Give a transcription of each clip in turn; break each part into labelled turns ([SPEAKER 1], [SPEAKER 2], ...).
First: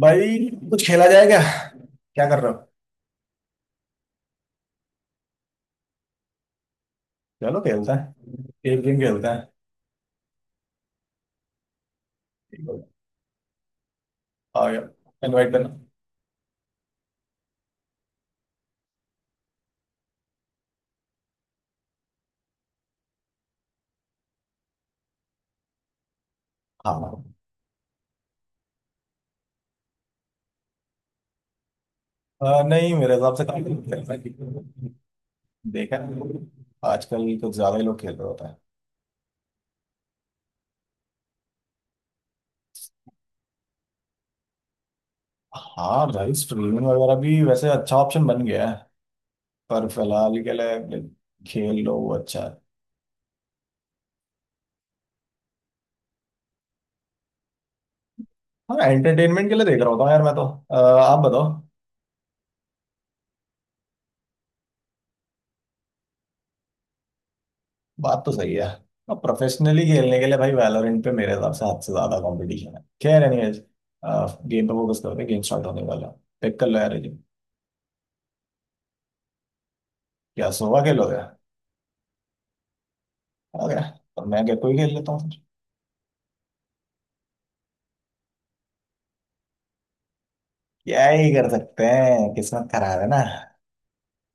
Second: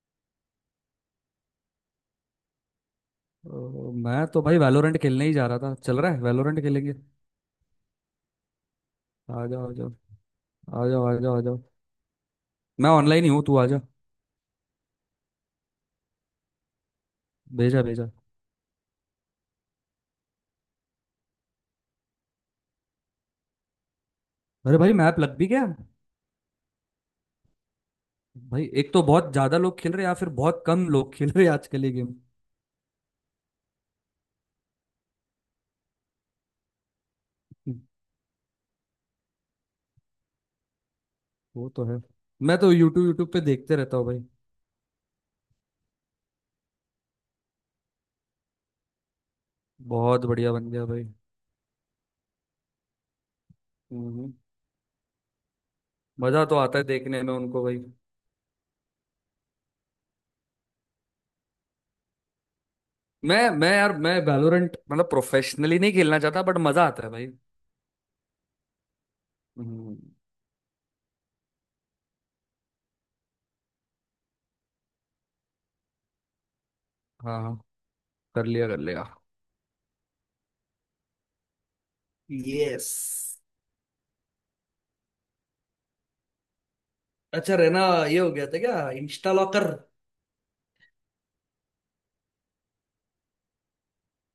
[SPEAKER 1] भाई, कुछ खेला जाए क्या? क्या कर रहे हो?
[SPEAKER 2] ओ, मैं तो भाई वैलोरेंट खेलने ही जा रहा था। चल रहा है, वैलोरेंट खेलेंगे।
[SPEAKER 1] चलो खेलता है। एक गेम खेलता
[SPEAKER 2] आ
[SPEAKER 1] है।
[SPEAKER 2] जाओ, आ जाओ, आ जाओ, आ जाओ, आ जाओ।
[SPEAKER 1] ठीक हो
[SPEAKER 2] मैं ऑनलाइन ही हूँ, तू आ जा।
[SPEAKER 1] गया। आ गया। इनवाइट करना।
[SPEAKER 2] भेजा भेजा। अरे भाई, मैप लग भी गया।
[SPEAKER 1] हाँ।
[SPEAKER 2] भाई, एक तो बहुत ज्यादा लोग खेल रहे हैं या फिर बहुत कम लोग खेल रहे हैं आजकल ये गेम।
[SPEAKER 1] नहीं, मेरे हिसाब से काफी लोग खेलते हैं। देखा है, आजकल कुछ ज्यादा ही लोग खेल रहे होता है।
[SPEAKER 2] वो तो है। मैं तो यूट्यूब यूट्यूब पे देखते रहता हूँ भाई।
[SPEAKER 1] हाँ भाई, स्ट्रीमिंग वगैरह भी वैसे अच्छा ऑप्शन बन गया है। पर
[SPEAKER 2] बहुत
[SPEAKER 1] फिलहाल
[SPEAKER 2] बढ़िया
[SPEAKER 1] के
[SPEAKER 2] बन गया
[SPEAKER 1] लिए
[SPEAKER 2] भाई।
[SPEAKER 1] खेल लो, वो अच्छा है।
[SPEAKER 2] हम्म, मजा तो आता है देखने में उनको भाई।
[SPEAKER 1] हाँ, एंटरटेनमेंट के लिए देख रहा होता हूँ यार मैं तो। आ, आप बताओ।
[SPEAKER 2] मैं यार, मैं वैलोरेंट मतलब प्रोफेशनली नहीं खेलना चाहता, बट मजा आता है भाई।
[SPEAKER 1] बात तो सही है। अब प्रोफेशनली
[SPEAKER 2] हम्म,
[SPEAKER 1] खेलने के लिए भाई वैलोरेंट पे मेरे हिसाब से हद से ज्यादा कंपटीशन है। खैर एनीवेज। गेम पे फोकस करते हैं, गेम स्टार्ट होने वाला है। पिक कर लो यार ये game।
[SPEAKER 2] हाँ हाँ। कर लिया, कर लिया।
[SPEAKER 1] क्या सोवा खेलोगे? आ
[SPEAKER 2] यस।
[SPEAKER 1] गया। तो मैं क्या कोई खेल लेता हूँ फिर।
[SPEAKER 2] अच्छा रहना। ये हो गया था क्या इंस्टा लॉकर।
[SPEAKER 1] क्या ही कर सकते हैं, किस्मत खराब है ना।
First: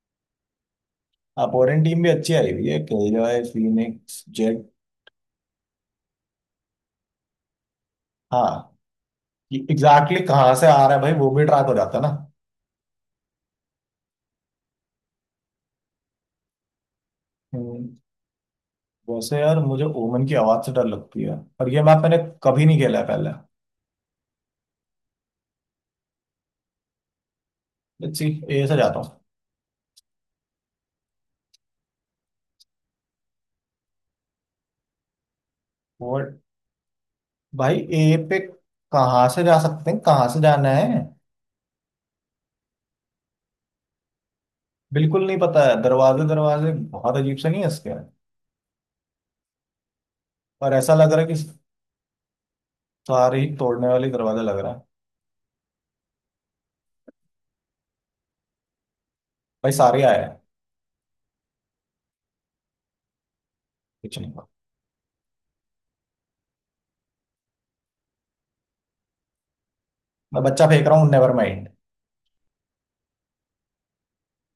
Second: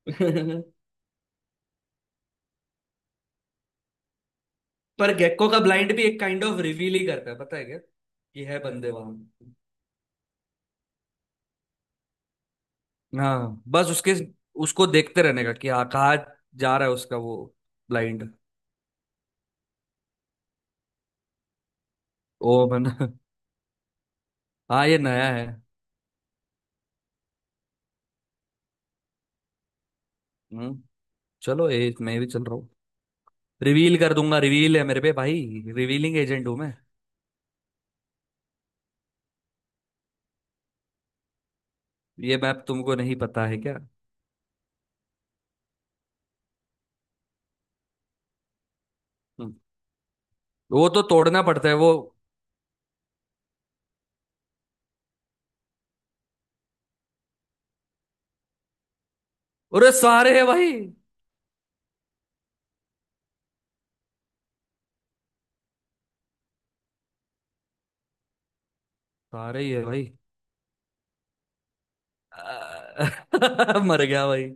[SPEAKER 1] अपोनेंट टीम भी अच्छी आई हुई है, किलजॉय, फीनिक्स, जेट।
[SPEAKER 2] पर गेको का ब्लाइंड भी एक काइंड ऑफ रिवील ही करता है, पता है क्या कि है
[SPEAKER 1] हाँ,
[SPEAKER 2] बंदे वहां।
[SPEAKER 1] एग्जैक्टली कहाँ से आ रहा है भाई, वो भी ट्रैक हो जाता है ना।
[SPEAKER 2] हाँ, बस उसके, उसको देखते रहने का कि हाँ, कहाँ जा रहा है उसका वो
[SPEAKER 1] हम्म।
[SPEAKER 2] ब्लाइंड।
[SPEAKER 1] वैसे यार, मुझे ओमन की आवाज से डर लगती है। और ये मैप मैंने
[SPEAKER 2] ओ
[SPEAKER 1] कभी नहीं
[SPEAKER 2] मन।
[SPEAKER 1] खेला है पहले।
[SPEAKER 2] हाँ, ये नया है।
[SPEAKER 1] Let's see. ए से जाता
[SPEAKER 2] हम्म चलो, ये मैं भी चल रहा हूँ। रिवील कर दूंगा, रिवील है मेरे पे भाई। रिवीलिंग
[SPEAKER 1] हूँ
[SPEAKER 2] एजेंट हूँ मैं।
[SPEAKER 1] भाई। ए पे कहाँ से जा सकते हैं? कहाँ से जाना है?
[SPEAKER 2] ये मैप तुमको नहीं पता है क्या।
[SPEAKER 1] बिल्कुल नहीं पता है, दरवाजे दरवाजे बहुत अजीब से नहीं है इसके?
[SPEAKER 2] हम्म,
[SPEAKER 1] और
[SPEAKER 2] वो
[SPEAKER 1] ऐसा
[SPEAKER 2] तो
[SPEAKER 1] लग रहा है कि
[SPEAKER 2] तोड़ना पड़ता है वो।
[SPEAKER 1] सारे ही तोड़ने वाले दरवाजा लग रहा है। भाई
[SPEAKER 2] अरे
[SPEAKER 1] सारे आया
[SPEAKER 2] सारे है
[SPEAKER 1] है।
[SPEAKER 2] भाई।
[SPEAKER 1] कुछ नहीं हुआ।
[SPEAKER 2] सारे ही है भाई।
[SPEAKER 1] मैं बच्चा फेंक रहा हूँ, नेवर माइंड।
[SPEAKER 2] आ, मर गया भाई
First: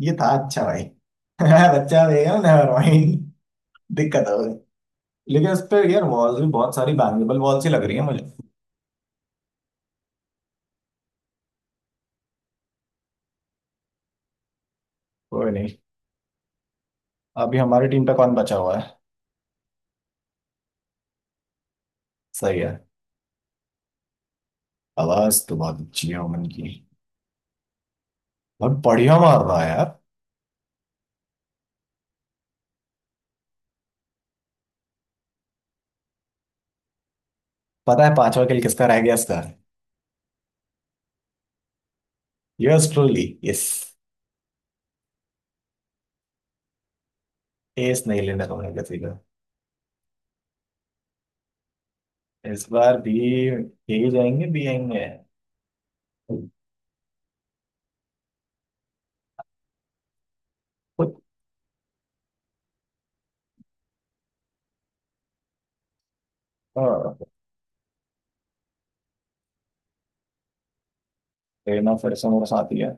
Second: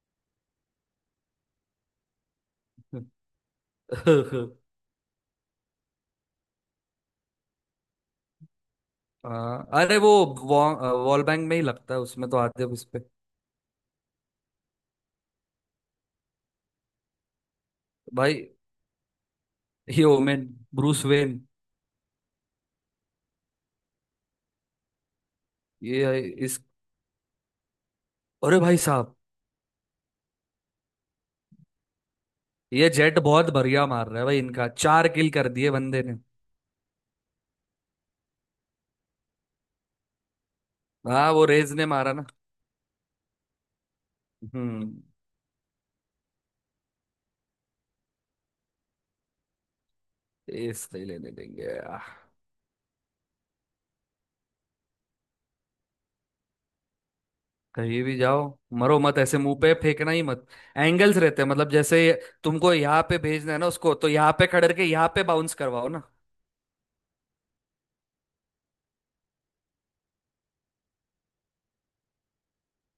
[SPEAKER 1] ये था अच्छा भाई। मैं बच्चा फेंक रहा हूँ, नेवर माइंड। दिक्कत हो गई। लेकिन इस पे यार वॉल्स भी बहुत सारी बैंगेबल वॉल्स ही लग रही है मुझे।
[SPEAKER 2] अरे वो वॉल बैंग में ही लगता है, उसमें तो आते हैं उस पे।
[SPEAKER 1] कोई नहीं। अभी हमारी टीम पे कौन
[SPEAKER 2] भाई
[SPEAKER 1] बचा हुआ है?
[SPEAKER 2] ही ओमेन। Bruce Wayne.
[SPEAKER 1] सही है। आवाज तो बहुत अच्छी है
[SPEAKER 2] ये,
[SPEAKER 1] अमन
[SPEAKER 2] इस,
[SPEAKER 1] की।
[SPEAKER 2] अरे
[SPEAKER 1] बहुत
[SPEAKER 2] भाई साहब।
[SPEAKER 1] बढ़िया मार रहा है यार।
[SPEAKER 2] ये जेट बहुत बढ़िया मार रहा है भाई, इनका 4 किल कर दिए बंदे ने।
[SPEAKER 1] पता है पांचवा किल किसका रह गया इसका?
[SPEAKER 2] हाँ, वो रेज ने मारा ना।
[SPEAKER 1] Yes truly. यस।
[SPEAKER 2] हम्म
[SPEAKER 1] एस नहीं लेना होगा किसी का।
[SPEAKER 2] इस नहीं लेने देंगे।
[SPEAKER 1] इस बार भी यही जाएंगे, बी आएंगे।
[SPEAKER 2] कहीं भी जाओ। मरो मत, ऐसे मुंह पे फेंकना ही मत।
[SPEAKER 1] कुछ।
[SPEAKER 2] एंगल्स रहते हैं, मतलब जैसे तुमको यहाँ पे भेजना है ना उसको, तो यहाँ पे खड़े के यहाँ पे बाउंस करवाओ ना।
[SPEAKER 1] हाँ, लेना फिर से मेरे साथ ही है।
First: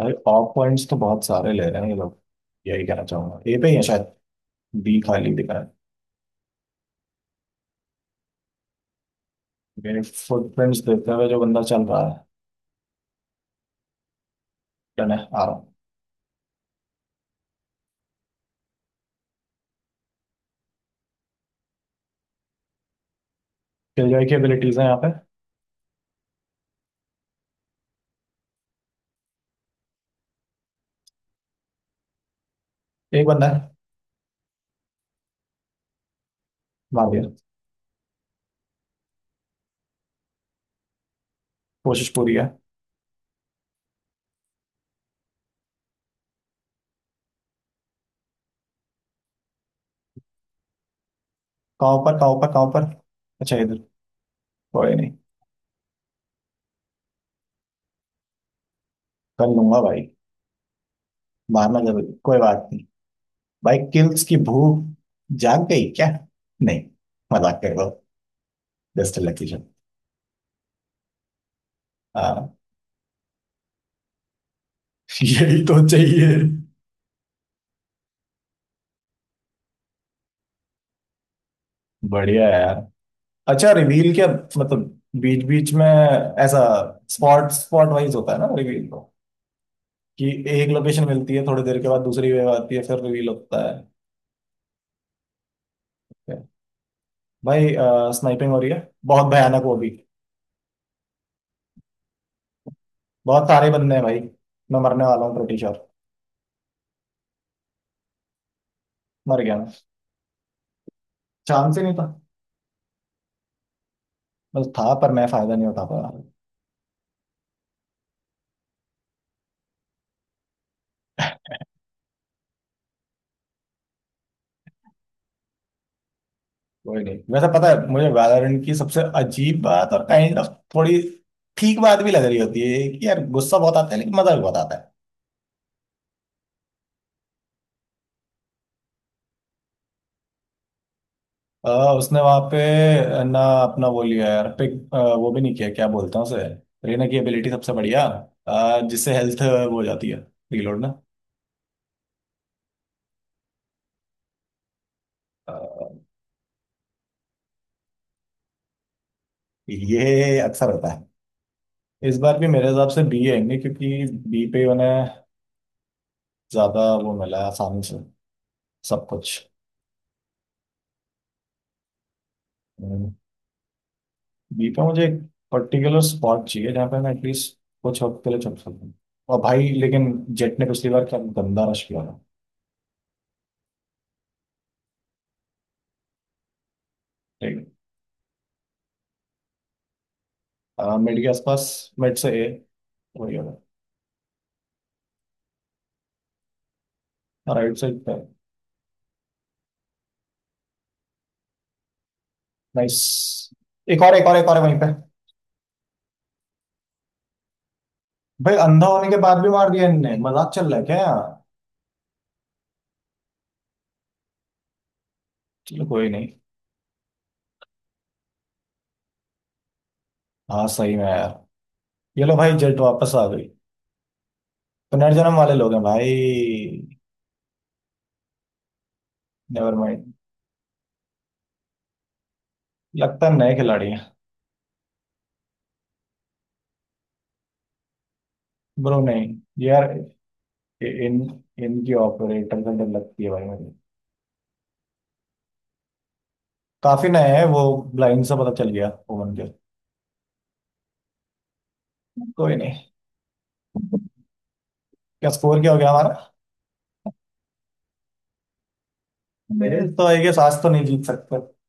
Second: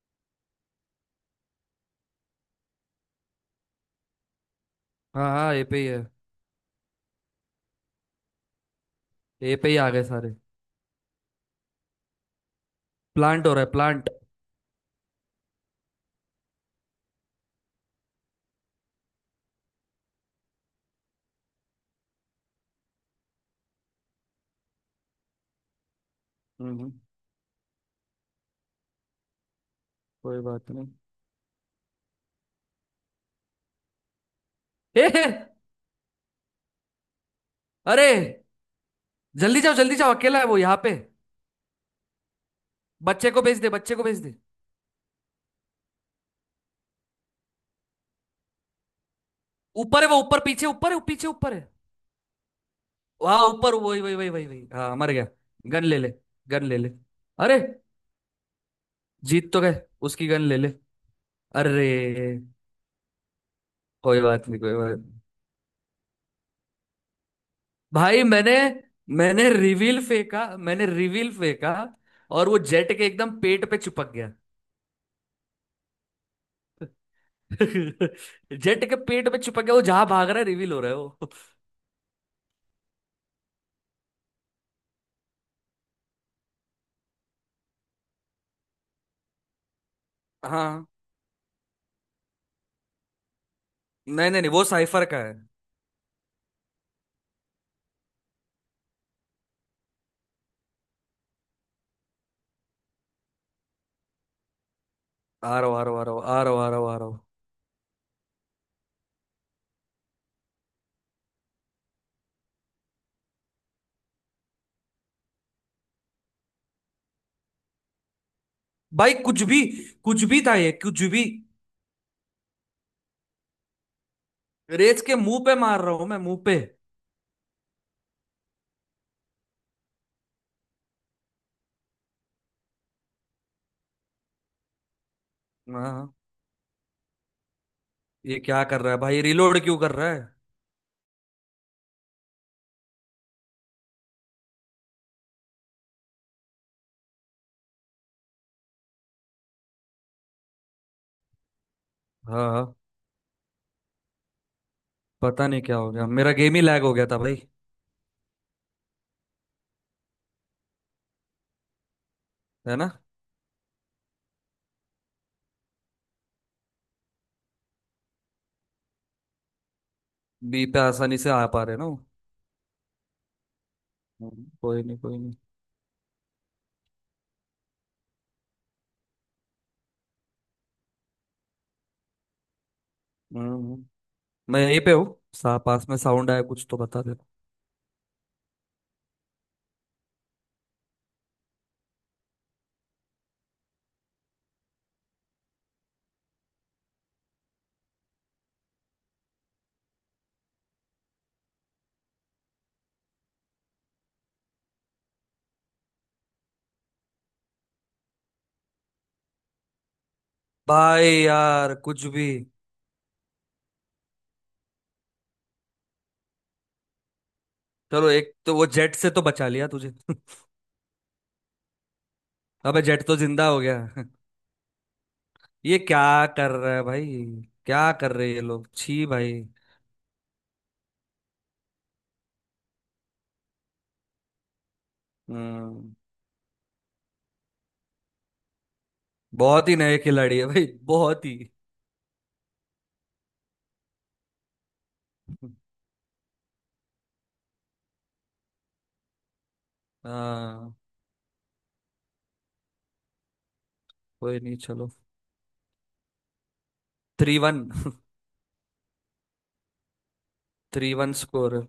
[SPEAKER 1] भाई ऑफ पॉइंट्स तो बहुत सारे ले रहे हैं ये लोग। यही कहना चाहूंगा, ए पे ही है शायद। बी
[SPEAKER 2] हाँ
[SPEAKER 1] खाली दिख
[SPEAKER 2] हाँ,
[SPEAKER 1] रहा
[SPEAKER 2] ये
[SPEAKER 1] है।
[SPEAKER 2] पे ही है। ए पे ही आ
[SPEAKER 1] मेरे
[SPEAKER 2] गए सारे।
[SPEAKER 1] फुटप्रिंट्स देखते हुए जो बंदा चल रहा है।
[SPEAKER 2] प्लांट हो रहा है, प्लांट।
[SPEAKER 1] डन है, आ रहा हूँ। किलजॉय की एबिलिटीज है यहाँ पे।
[SPEAKER 2] हम्म कोई बात नहीं।
[SPEAKER 1] एक बंदा है।
[SPEAKER 2] ए हे!
[SPEAKER 1] मार दिया।
[SPEAKER 2] अरे, जल्दी जाओ, जल्दी जाओ, अकेला है वो यहाँ पे।
[SPEAKER 1] कोशिश पूरी है।
[SPEAKER 2] बच्चे को भेज दे, बच्चे को भेज दे। ऊपर है वो, ऊपर पीछे, ऊपर है पीछे, ऊपर है।
[SPEAKER 1] कहाँ पर, कहाँ पर, कहाँ पर?
[SPEAKER 2] वहां
[SPEAKER 1] अच्छा
[SPEAKER 2] ऊपर,
[SPEAKER 1] इधर।
[SPEAKER 2] वही वही वही वही वही।
[SPEAKER 1] कोई
[SPEAKER 2] हाँ,
[SPEAKER 1] नहीं।
[SPEAKER 2] मर गया। गन ले ले, गन ले ले। अरे,
[SPEAKER 1] कर
[SPEAKER 2] जीत तो गए।
[SPEAKER 1] लूंगा भाई।
[SPEAKER 2] उसकी गन ले ले।
[SPEAKER 1] मारना
[SPEAKER 2] अरे,
[SPEAKER 1] जरूरी, कोई बात नहीं। भाई
[SPEAKER 2] कोई
[SPEAKER 1] किल्स की
[SPEAKER 2] बात नहीं, कोई
[SPEAKER 1] भूख
[SPEAKER 2] बात नहीं।
[SPEAKER 1] जाग गई क्या? नहीं, मजाक कर रहा हूँ।
[SPEAKER 2] भाई, मैंने
[SPEAKER 1] जस्ट
[SPEAKER 2] मैंने
[SPEAKER 1] एलेक्शन।
[SPEAKER 2] रिवील फेंका, मैंने रिवील फेंका। और
[SPEAKER 1] हाँ,
[SPEAKER 2] वो जेट के एकदम पेट पे चिपक गया।
[SPEAKER 1] यही तो चाहिए।
[SPEAKER 2] जेट के पेट में चिपक गया वो, जहां भाग रहा है रिवील हो रहा है वो।
[SPEAKER 1] बढ़िया है यार। अच्छा, रिवील क्या मतलब? बीच बीच में ऐसा स्पॉट स्पॉट वाइज होता है ना रिवील तो? कि एक
[SPEAKER 2] हाँ,
[SPEAKER 1] लोकेशन मिलती है, थोड़ी देर के बाद दूसरी वेव आती है, फिर रिवील होता है।
[SPEAKER 2] नहीं नहीं नहीं, वो साइफर का है।
[SPEAKER 1] क्या? भाई स्नाइपिंग हो रही है बहुत भयानक वो भी। बहुत सारे बंदे हैं भाई। मैं मरने वाला हूँ
[SPEAKER 2] आ
[SPEAKER 1] ब्रिटिश,
[SPEAKER 2] रहा
[SPEAKER 1] और
[SPEAKER 2] हूँ, आ रहा हूँ, आ रहा हूँ, आ रहा हूँ, आ रहा हूँ, आ रहा हूँ।
[SPEAKER 1] मर गया मैं। चांस ही नहीं था। बस था पर मैं फायदा नहीं उठा पाया।
[SPEAKER 2] भाई कुछ भी, कुछ भी था ये, कुछ भी। रेस के मुंह पे मार रहा हूँ मैं, मुंह पे।
[SPEAKER 1] कोई नहीं, वैसे पता है मुझे वैलोरेंट की सबसे अजीब बात, और काइंड ऑफ थोड़ी ठीक बात भी लग रही होती है कि यार गुस्सा बहुत आता है, लेकिन मजा भी बहुत आता है।
[SPEAKER 2] हाँ, ये क्या कर रहा है भाई, रिलोड क्यों कर रहा है।
[SPEAKER 1] अ, उसने वहां पे ना अपना वो लिया यार, पिक वो भी नहीं किया, क्या बोलते हैं उसे? रीना की एबिलिटी सबसे बढ़िया, जिससे हेल्थ वो हो जाती है। रीलोड ना।
[SPEAKER 2] हाँ हाँ, पता
[SPEAKER 1] अ,
[SPEAKER 2] नहीं क्या हो गया, मेरा गेम ही लैग हो गया था भाई।
[SPEAKER 1] ये अक्सर होता है। इस बार भी मेरे
[SPEAKER 2] है
[SPEAKER 1] हिसाब
[SPEAKER 2] ना।
[SPEAKER 1] से बी आएंगे, क्योंकि बी पे उन्हें ज्यादा वो मिला है आसानी से, सब कुछ।
[SPEAKER 2] बी पे आसानी से आ पा रहे ना वो।
[SPEAKER 1] हम्म।
[SPEAKER 2] कोई
[SPEAKER 1] गीता
[SPEAKER 2] नहीं,
[SPEAKER 1] मुझे एक
[SPEAKER 2] कोई नहीं।
[SPEAKER 1] पर्टिकुलर स्पॉट चाहिए जहाँ पे मैं एटलीस्ट कुछ वक्त के लिए चल सकूँ। और भाई लेकिन जेट ने पिछली बार क्या गंदा रश किया था।
[SPEAKER 2] हम्म, हम्म। मैं यहीं पे हूँ, सा पास में साउंड आया कुछ तो बता दे।
[SPEAKER 1] ठीक है, मिड के आसपास, मिड से ए, वही होगा। राइट साइड पे। नाइस। एक और, एक और, एक और है वहीं पे। भाई अंधा होने के बाद भी मार दिया इनने, मजाक चल रहा है क्या
[SPEAKER 2] भाई
[SPEAKER 1] यार?
[SPEAKER 2] यार कुछ भी।
[SPEAKER 1] चलो कोई नहीं।
[SPEAKER 2] चलो, एक तो वो जेट से तो बचा लिया तुझे।
[SPEAKER 1] हाँ सही में यार। ये लो भाई जेट
[SPEAKER 2] अबे, जेट
[SPEAKER 1] वापस
[SPEAKER 2] तो
[SPEAKER 1] आ
[SPEAKER 2] जिंदा
[SPEAKER 1] गई।
[SPEAKER 2] हो गया।
[SPEAKER 1] पुनर्जन्म वाले लोग
[SPEAKER 2] ये
[SPEAKER 1] हैं
[SPEAKER 2] क्या
[SPEAKER 1] भाई।
[SPEAKER 2] कर रहा है भाई, क्या कर रहे हैं ये लोग, छी भाई।
[SPEAKER 1] Never mind. लगता है नए खिलाड़ी हैं।
[SPEAKER 2] हम्म
[SPEAKER 1] ब्रो नहीं
[SPEAKER 2] बहुत ही
[SPEAKER 1] यार,
[SPEAKER 2] नए खिलाड़ी है भाई।
[SPEAKER 1] इन
[SPEAKER 2] बहुत ही।
[SPEAKER 1] इनकी ऑपरेटर का डर लगती है भाई मुझे। काफी नया है वो। ब्लाइंड से पता चल गया ओवन के।
[SPEAKER 2] हाँ,
[SPEAKER 1] कोई नहीं।
[SPEAKER 2] कोई नहीं, चलो।
[SPEAKER 1] क्या स्कोर क्या हो गया हमारा?
[SPEAKER 2] 3-1।
[SPEAKER 1] मेरे तो आई गेस आज तो नहीं
[SPEAKER 2] थ्री
[SPEAKER 1] जीत
[SPEAKER 2] वन
[SPEAKER 1] सकते।
[SPEAKER 2] स्कोर।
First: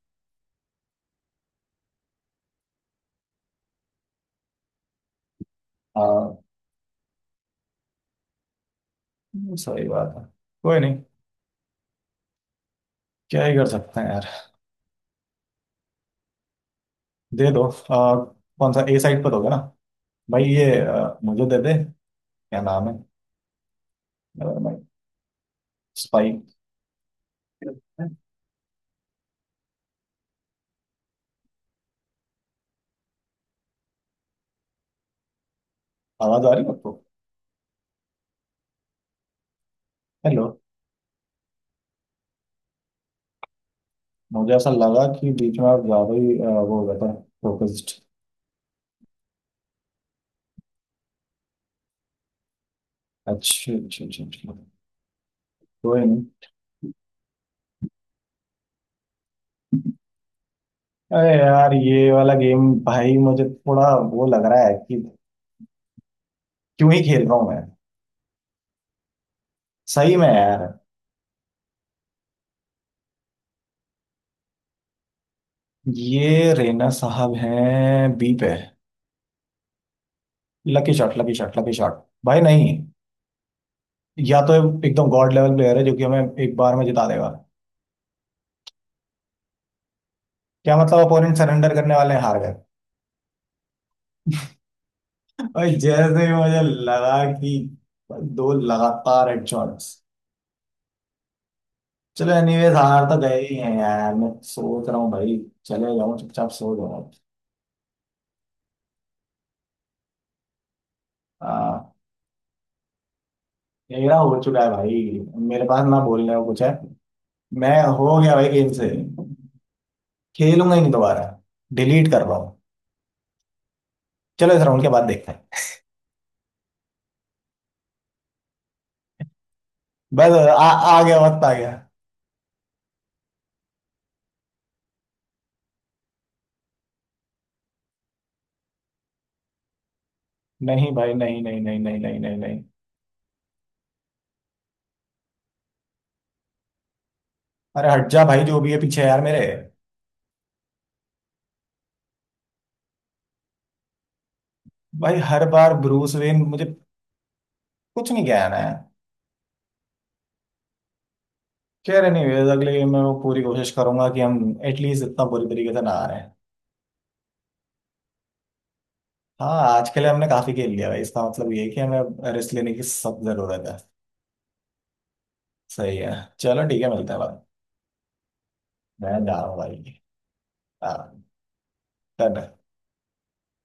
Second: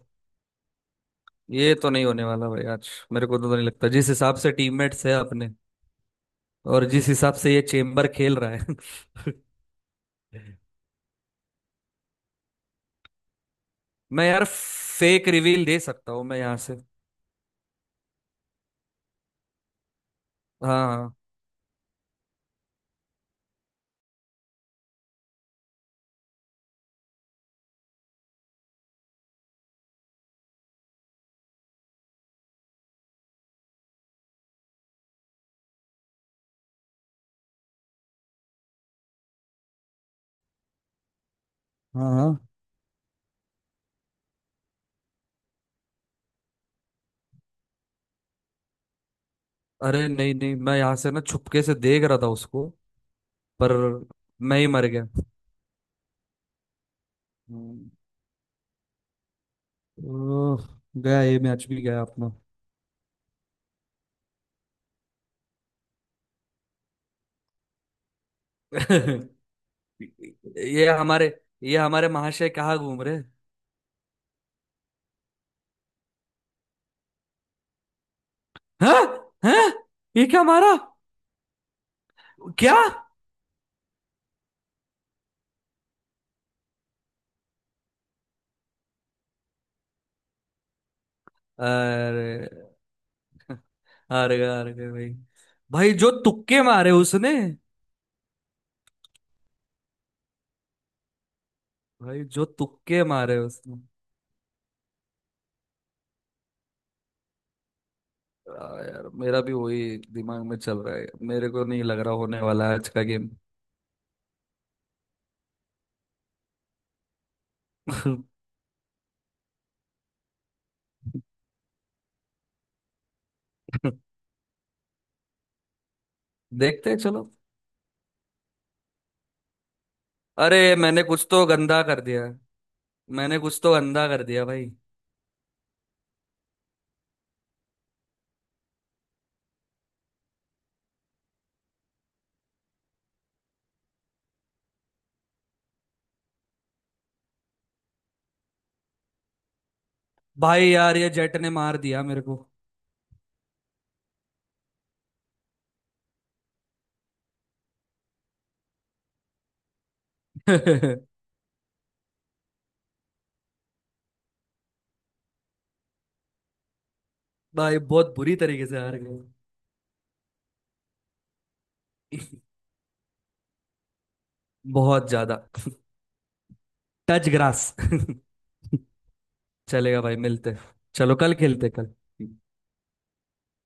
[SPEAKER 2] ये तो नहीं होने वाला भाई, आज मेरे को तो नहीं लगता, जिस हिसाब से टीममेट्स है अपने
[SPEAKER 1] हाँ,
[SPEAKER 2] और जिस हिसाब से ये चेम्बर खेल रहा है।
[SPEAKER 1] सही बात है। कोई नहीं, क्या ही कर सकते हैं
[SPEAKER 2] मैं
[SPEAKER 1] यार।
[SPEAKER 2] यार फेक रिवील दे सकता हूँ मैं यहाँ से।
[SPEAKER 1] दे दो। कौन सा? ए साइड पर होगा ना। भाई ये
[SPEAKER 2] हाँ
[SPEAKER 1] मुझे दे दे। क्या नाम है? Never mind. स्पाइक। आवाज आ रही है आपको? हेलो।
[SPEAKER 2] हाँ हाँ।
[SPEAKER 1] मुझे ऐसा लगा कि बीच में आप ज्यादा ही वो हो गया था, फोकस्ड।
[SPEAKER 2] अरे नहीं नहीं, मैं यहाँ से ना छुपके से देख रहा था उसको। पर
[SPEAKER 1] अच्छा, अच्छा, अच्छा, अच्छा।
[SPEAKER 2] मैं ही मर गया।
[SPEAKER 1] कोई नहीं।
[SPEAKER 2] हम्म, ओह, गया
[SPEAKER 1] अरे
[SPEAKER 2] ये मैच
[SPEAKER 1] यार,
[SPEAKER 2] भी, गया
[SPEAKER 1] ये
[SPEAKER 2] अपना।
[SPEAKER 1] वाला गेम भाई मुझे थोड़ा वो लग रहा है कि क्यों ही खेल रहा हूँ मैं। सही में यार।
[SPEAKER 2] ये हमारे ये हमारे महाशय कहाँ घूम रहे
[SPEAKER 1] ये रेना साहब हैं बी पे।
[SPEAKER 2] हैं। हैं, ये क्या मारा,
[SPEAKER 1] lucky shot, lucky shot, lucky shot. भाई नहीं,
[SPEAKER 2] क्या।
[SPEAKER 1] या तो एकदम गॉड लेवल प्लेयर है जो कि हमें एक बार में जिता देगा। क्या मतलब अपोनेंट सरेंडर करने वाले हैं? हार
[SPEAKER 2] अरे,
[SPEAKER 1] गए?
[SPEAKER 2] हार गए, हार गए भाई।
[SPEAKER 1] और
[SPEAKER 2] भाई जो
[SPEAKER 1] जैसे ही
[SPEAKER 2] तुक्के
[SPEAKER 1] मुझे
[SPEAKER 2] मारे
[SPEAKER 1] लगा
[SPEAKER 2] उसने,
[SPEAKER 1] कि दो लगातार हेडशॉट्स।
[SPEAKER 2] भाई
[SPEAKER 1] चलो
[SPEAKER 2] जो
[SPEAKER 1] एनीवेज,
[SPEAKER 2] तुक्के
[SPEAKER 1] हार तो
[SPEAKER 2] मारे
[SPEAKER 1] गए ही
[SPEAKER 2] उसने।
[SPEAKER 1] हैं यार, मैं सोच रहा हूँ भाई चले जाऊँ, चुपचाप सो जाऊँ।
[SPEAKER 2] आ, यार मेरा भी वही दिमाग में चल रहा है, मेरे को नहीं लग रहा होने वाला है आज का गेम।
[SPEAKER 1] मेरा हो चुका है भाई। मेरे पास ना बोलने को कुछ है। मैं हो गया भाई गेम से। खेलूंगा ही नहीं दोबारा। डिलीट कर रहा हूँ। चलो इस राउंड के बाद देखते हैं।
[SPEAKER 2] देखते हैं, चलो।
[SPEAKER 1] बस,
[SPEAKER 2] अरे मैंने
[SPEAKER 1] आ गया
[SPEAKER 2] कुछ तो
[SPEAKER 1] वक्त, आ गया।
[SPEAKER 2] गंदा कर दिया, मैंने कुछ तो गंदा कर दिया भाई।
[SPEAKER 1] नहीं भाई, नहीं नहीं नहीं नहीं नहीं नहीं नहीं। अरे हट जा भाई, जो भी है पीछे यार मेरे।
[SPEAKER 2] भाई यार, ये जेट ने मार दिया मेरे को।
[SPEAKER 1] भाई हर बार ब्रूस वेन, मुझे कुछ नहीं कहना है। खैर एनीवेज, अगले गेम में वो पूरी कोशिश करूंगा कि हम एटलीस्ट इतना बुरी तरीके से ना आ रहे हैं।
[SPEAKER 2] भाई बहुत बुरी तरीके से हार गए।
[SPEAKER 1] हाँ, आज के लिए हमने काफी खेल लिया भाई, इसका मतलब ये है कि हमें रेस्ट लेने की सब जरूरत है।
[SPEAKER 2] बहुत ज्यादा।
[SPEAKER 1] सही है। चलो ठीक है, मिलते हैं
[SPEAKER 2] टच
[SPEAKER 1] बाद में।
[SPEAKER 2] ग्रास।
[SPEAKER 1] मैं ना
[SPEAKER 2] चलेगा
[SPEAKER 1] वही,
[SPEAKER 2] भाई, मिलते हैं।
[SPEAKER 1] आह,
[SPEAKER 2] चलो कल खेलते हैं, कल
[SPEAKER 1] तने।